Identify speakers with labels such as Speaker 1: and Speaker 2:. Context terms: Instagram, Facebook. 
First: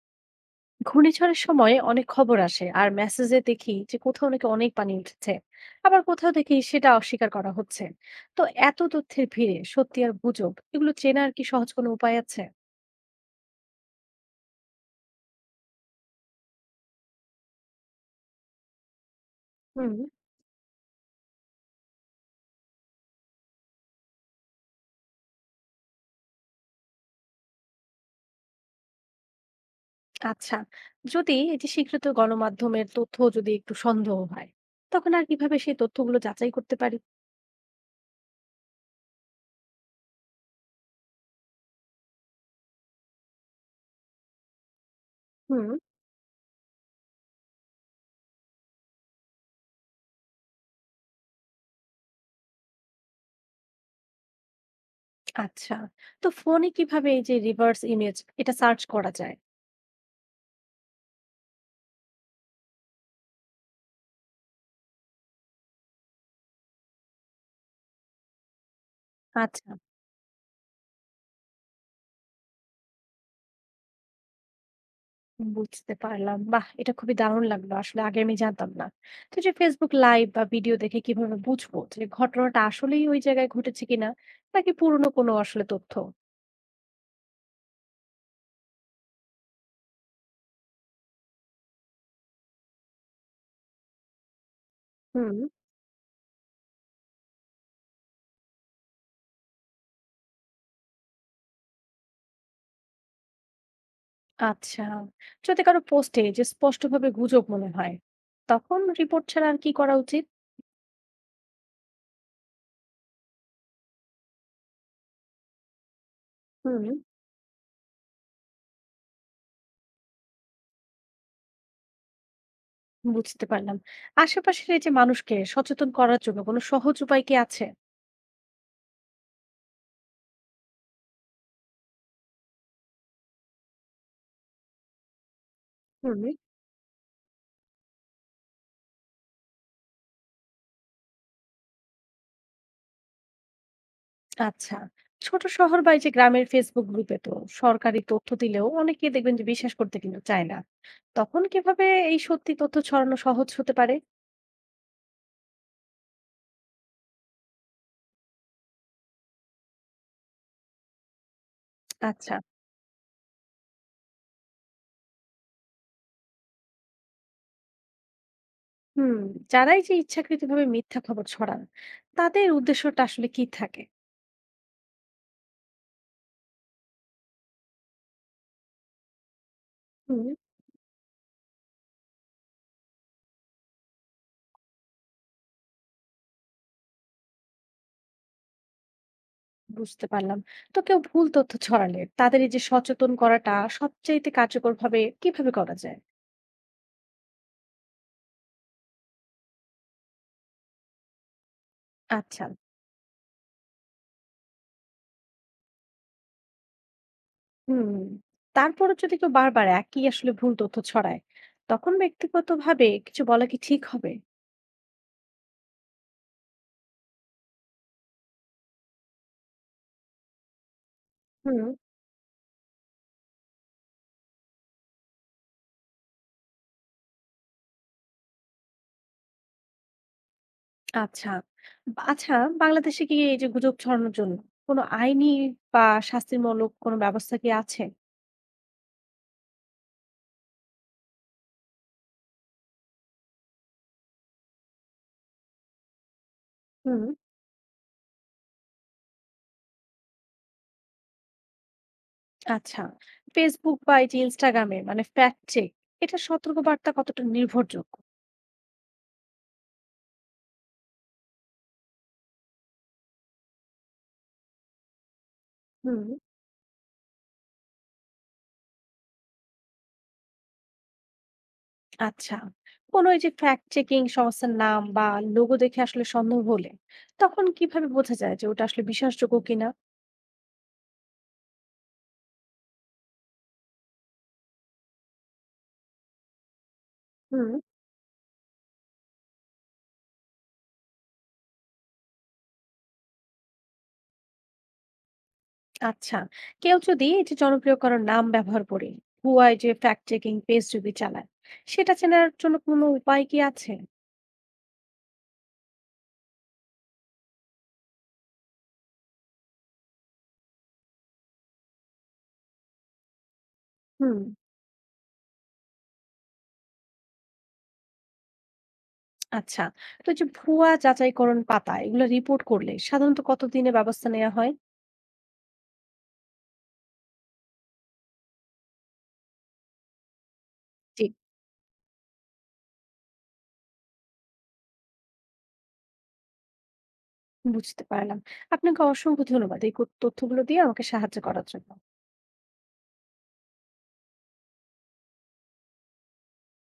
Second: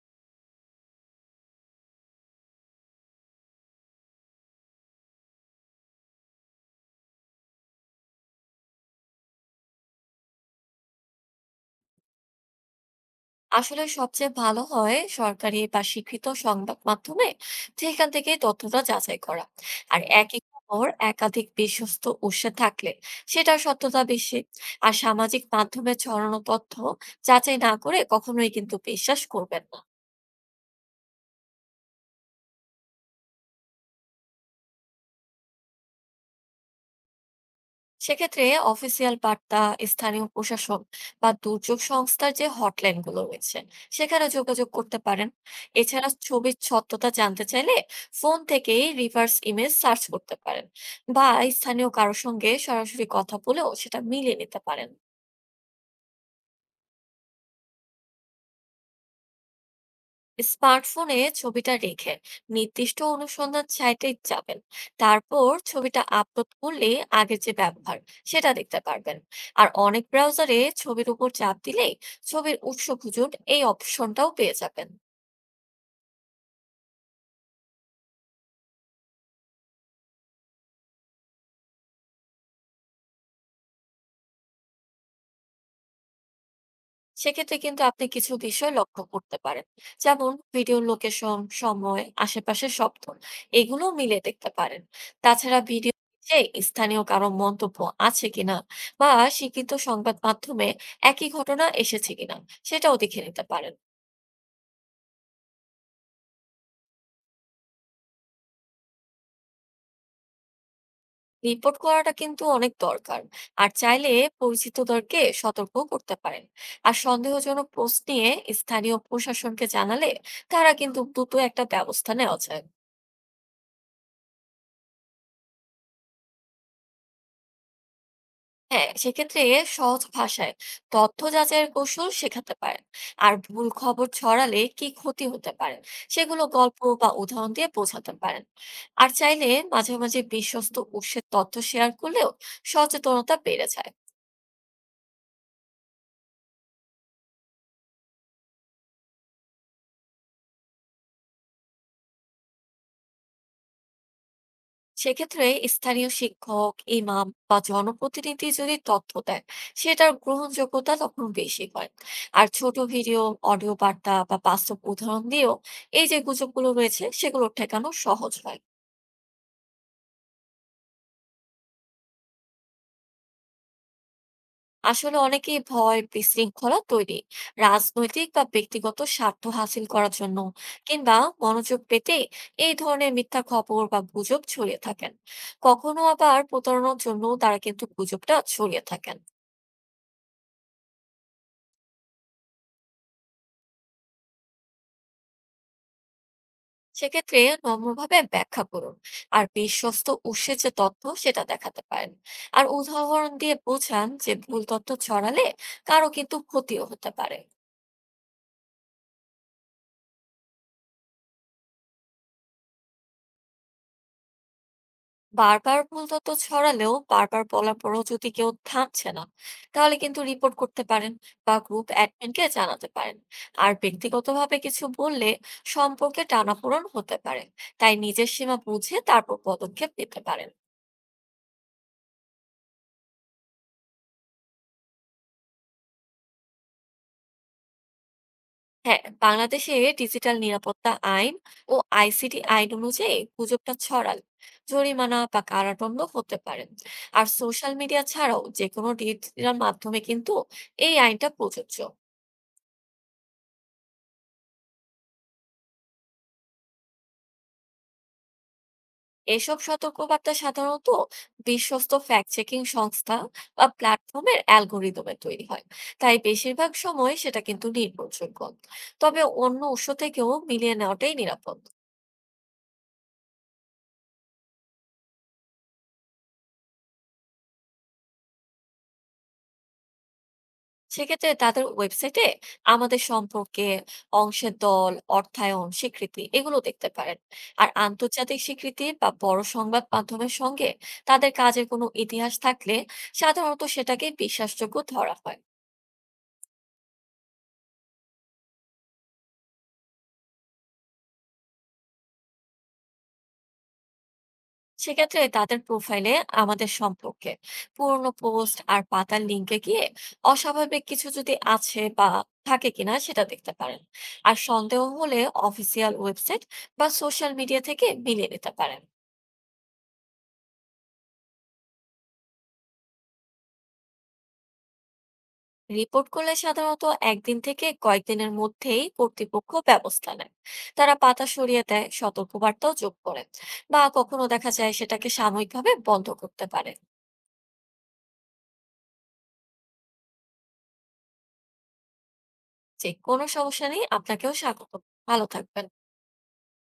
Speaker 1: ঘূর্ণিঝড়ের সময় অনেক খবর আসে আর মেসেজে দেখি যে কোথাও নাকি অনেক পানি উঠছে, আবার কোথাও দেখি সেটা অস্বীকার করা হচ্ছে। তো এত তথ্যের ভিড়ে সত্যি আর গুজব এগুলো চেনার কি সহজ কোনো উপায় আছে?
Speaker 2: আসলে সবচেয়ে ভালো হয় সরকারি বা স্বীকৃত সংবাদ মাধ্যমে সেখান থেকে তথ্যটা যাচাই করা।
Speaker 1: হুম।
Speaker 2: আর একই খবর একাধিক বিশ্বস্ত উৎসে থাকলে সেটার সত্যতা বেশি। আর সামাজিক মাধ্যমে ছড়ানো তথ্য যাচাই না করে কখনোই কিন্তু বিশ্বাস করবেন না।
Speaker 1: আচ্ছা, যদি এই যে স্বীকৃত গণমাধ্যমের তথ্য যদি একটু সন্দেহ হয়, তখন আর কিভাবে সেই তথ্যগুলো যাচাই করতে পারি?
Speaker 2: সেক্ষেত্রে অফিসিয়াল বার্তা, স্থানীয় প্রশাসন বা দুর্যোগ সংস্থার যে হটলাইন গুলো রয়েছে সেখানে যোগাযোগ করতে পারেন।
Speaker 1: হুম।
Speaker 2: এছাড়া ছবির সত্যতা জানতে চাইলে ফোন থেকেই রিভার্স ইমেজ সার্চ করতে পারেন, বা স্থানীয় কারোর সঙ্গে সরাসরি কথা বলেও সেটা মিলিয়ে নিতে পারেন।
Speaker 1: আচ্ছা, তো ফোনে কিভাবে এই যে রিভার্স ইমেজ এটা সার্চ করা যায়?
Speaker 2: স্মার্টফোনে ছবিটা রেখে নির্দিষ্ট অনুসন্ধান সাইটে যাবেন, তারপর ছবিটা আপলোড করলে আগের যে ব্যবহার সেটা দেখতে পারবেন। আর
Speaker 1: আচ্ছা,
Speaker 2: অনেক ব্রাউজারে ছবির উপর চাপ দিলে ছবির উৎস খুঁজুন, এই অপশনটাও পেয়ে যাবেন।
Speaker 1: বুঝতে পারলাম। বাহ! এটা খুবই দারুণ লাগলো। আসলে আগে আমি জানতাম না। তো এই যে Facebook লাইভ বা ভিডিও দেখে কিভাবে বুঝবো যে ঘটনাটা আসলেই ওই জায়গায় ঘটেছে কিনা, নাকি পুরনো কোনো আসলে তথ্য?
Speaker 2: সেক্ষেত্রে কিন্তু আপনি কিছু বিষয় লক্ষ্য করতে পারেন, যেমন ভিডিও, লোকেশন, সময়, আশেপাশের শব্দ, এগুলো মিলে দেখতে পারেন।
Speaker 1: হুম।
Speaker 2: তাছাড়া ভিডিও স্থানীয় কারো মন্তব্য আছে কিনা, বা স্বীকৃত সংবাদ মাধ্যমে একই ঘটনা এসেছে কিনা সেটাও দেখে নিতে পারেন।
Speaker 1: আচ্ছা। যদি কারো পোস্টে যে স্পষ্টভাবে গুজব মনে হয়, তখন রিপোর্ট ছাড়া আর কি করা উচিত?
Speaker 2: রিপোর্ট করাটা কিন্তু অনেক দরকার। আর চাইলে পরিচিতদেরকে সতর্ক করতে পারেন।
Speaker 1: হুম।
Speaker 2: আর সন্দেহজনক পোস্ট নিয়ে স্থানীয় প্রশাসনকে জানালে তারা কিন্তু দ্রুত একটা ব্যবস্থা নেওয়া যায়।
Speaker 1: বুঝতে পারলাম। আশেপাশের এই যে মানুষকে সচেতন করার জন্য কোনো সহজ উপায় কি আছে?
Speaker 2: হ্যাঁ, সেক্ষেত্রে সহজ ভাষায় তথ্য যাচাইয়ের কৌশল শেখাতে পারেন। আর ভুল খবর ছড়ালে কি ক্ষতি হতে পারে
Speaker 1: হুম।
Speaker 2: সেগুলো গল্প বা উদাহরণ দিয়ে বোঝাতে পারেন। আর চাইলে মাঝে মাঝে বিশ্বস্ত উৎসের তথ্য শেয়ার করলেও সচেতনতা বেড়ে যায়।
Speaker 1: আচ্ছা, ছোট শহর বা এই যে গ্রামের ফেসবুক গ্রুপে তো সরকারি তথ্য দিলেও অনেকেই দেখবেন যে বিশ্বাস করতে কিন্তু চায় না, তখন কিভাবে এই সত্যি তথ্য ছড়ানো সহজ হতে পারে?
Speaker 2: সেক্ষেত্রে স্থানীয় শিক্ষক, ইমাম বা জনপ্রতিনিধি যদি তথ্য দেন সেটার গ্রহণযোগ্যতা তখন বেশি হয়।
Speaker 1: আচ্ছা।
Speaker 2: আর ছোট ভিডিও, অডিও বার্তা বা বাস্তব উদাহরণ দিয়েও এই যে গুজবগুলো রয়েছে সেগুলো ঠেকানো সহজ হয়।
Speaker 1: হুম। যারাই যে ইচ্ছাকৃতভাবে মিথ্যা খবর ছড়ান, তাদের উদ্দেশ্যটা আসলে কি থাকে?
Speaker 2: আসলে অনেকেই ভয়, বিশৃঙ্খলা তৈরি, রাজনৈতিক বা ব্যক্তিগত স্বার্থ হাসিল করার
Speaker 1: হুম।
Speaker 2: জন্য, কিংবা মনোযোগ পেতে এই ধরনের মিথ্যা খবর বা গুজব ছড়িয়ে থাকেন। কখনো আবার প্রতারণার জন্য তারা কিন্তু গুজবটা ছড়িয়ে থাকেন।
Speaker 1: বুঝতে পারলাম। তো কেউ ভুল তথ্য ছড়ালে তাদের এই যে সচেতন করাটা সবচাইতে কার্যকর ভাবে কিভাবে করা যায়?
Speaker 2: সেক্ষেত্রে নম্রভাবে ব্যাখ্যা করুন, আর বিশ্বস্ত উৎসের যে তথ্য সেটা দেখাতে পারেন।
Speaker 1: আচ্ছা।
Speaker 2: আর উদাহরণ দিয়ে বোঝান যে ভুল তথ্য ছড়ালে কারো কিন্তু ক্ষতিও হতে পারে।
Speaker 1: হুম, তারপরও যদি কেউ বারবার একই আসলে ভুল তথ্য ছড়ায়, তখন ব্যক্তিগতভাবে কিছু বলা কি ঠিক হবে?
Speaker 2: বারবার ভুল তথ্য ছড়ালেও, বারবার বলার পরও যদি কেউ থামছে না, তাহলে কিন্তু রিপোর্ট করতে পারেন, বা
Speaker 1: হুম।
Speaker 2: গ্রুপ অ্যাডমিনকে জানাতে পারেন। আর ব্যক্তিগতভাবে কিছু বললে সম্পর্কে টানাপোড়েন হতে পারে, তাই নিজের সীমা বুঝে তারপর পদক্ষেপ নিতে পারেন।
Speaker 1: আচ্ছা, আচ্ছা, বাংলাদেশে কি এই যে গুজব ছড়ানোর জন্য কোনো আইনি বা শাস্তিমূলক কোনো ব্যবস্থা কি আছে?
Speaker 2: হ্যাঁ, বাংলাদেশে ডিজিটাল নিরাপত্তা আইন ও আইসিটি আইন অনুযায়ী গুজবটা ছড়ালে জরিমানা বা কারাদণ্ড হতে পারেন।
Speaker 1: হুম।
Speaker 2: আর সোশ্যাল মিডিয়া ছাড়াও যে কোনো ডিজিটাল মাধ্যমে কিন্তু এই আইনটা প্রযোজ্য।
Speaker 1: আচ্ছা, ফেসবুক বা এই যে ইনস্টাগ্রামে মানে ফ্যাক্ট চেক এটা সতর্কবার্তা কতটা নির্ভরযোগ্য?
Speaker 2: এসব সতর্কবার্তা সাধারণত বিশ্বস্ত ফ্যাক্ট চেকিং সংস্থা বা প্ল্যাটফর্মের অ্যালগোরিদমে তৈরি হয়।
Speaker 1: হুম।
Speaker 2: তাই বেশিরভাগ সময় সেটা কিন্তু নির্ভরযোগ্য, তবে অন্য উৎস থেকেও মিলিয়ে নেওয়াটাই নিরাপদ।
Speaker 1: আচ্ছা, কোনো এই যে ফ্যাক্ট চেকিং সংস্থার নাম বা লোগো দেখে আসলে সন্দেহ হলে তখন কিভাবে বোঝা যায় যে ওটা আসলে বিশ্বাসযোগ্য কিনা?
Speaker 2: সেক্ষেত্রে তাদের ওয়েবসাইটে আমাদের সম্পর্কে অংশের দল, অর্থায়ন, স্বীকৃতি, এগুলো দেখতে পারেন।
Speaker 1: হুম।
Speaker 2: আর আন্তর্জাতিক স্বীকৃতি বা বড় সংবাদ মাধ্যমের সঙ্গে তাদের কাজের কোনো ইতিহাস থাকলে সাধারণত সেটাকে বিশ্বাসযোগ্য ধরা হয়।
Speaker 1: আচ্ছা, কেউ যদি এই যে জনপ্রিয় কারোর নাম ব্যবহার করে ভুয়ায় যে ফ্যাক্ট চেকিং পেজ যদি চালায়, সেটা চেনার জন্য কোনো উপায় কি আছে?
Speaker 2: সেক্ষেত্রে তাদের প্রোফাইলে আমাদের সম্পর্কে, পুরনো পোস্ট আর পাতার লিঙ্কে গিয়ে অস্বাভাবিক কিছু যদি আছে বা থাকে কিনা সেটা দেখতে পারেন।
Speaker 1: হুম।
Speaker 2: আর সন্দেহ হলে অফিসিয়াল ওয়েবসাইট বা সোশ্যাল মিডিয়া থেকে মিলিয়ে নিতে পারেন।
Speaker 1: আচ্ছা, তো এই যে ভুয়া যাচাইকরণ পাতা এগুলো রিপোর্ট করলে সাধারণত কতদিনে ব্যবস্থা নেওয়া হয়?
Speaker 2: রিপোর্ট করলে সাধারণত একদিন থেকে কয়েকদিনের মধ্যেই কর্তৃপক্ষ ব্যবস্থা নেয়, তারা
Speaker 1: জি।
Speaker 2: পাতা সরিয়ে দেয়, সতর্কবার্তাও যোগ করে, বা কখনো দেখা যায় সেটাকে সাময়িকভাবে বন্ধ করতে পারে।
Speaker 1: বুঝতে পারলাম। আপনাকে অসংখ্য ধন্যবাদ এই তথ্যগুলো দিয়ে আমাকে সাহায্য করার জন্য।
Speaker 2: যে কোনো সমস্যা নেই, আপনাকেও স্বাগত। ভালো থাকবেন।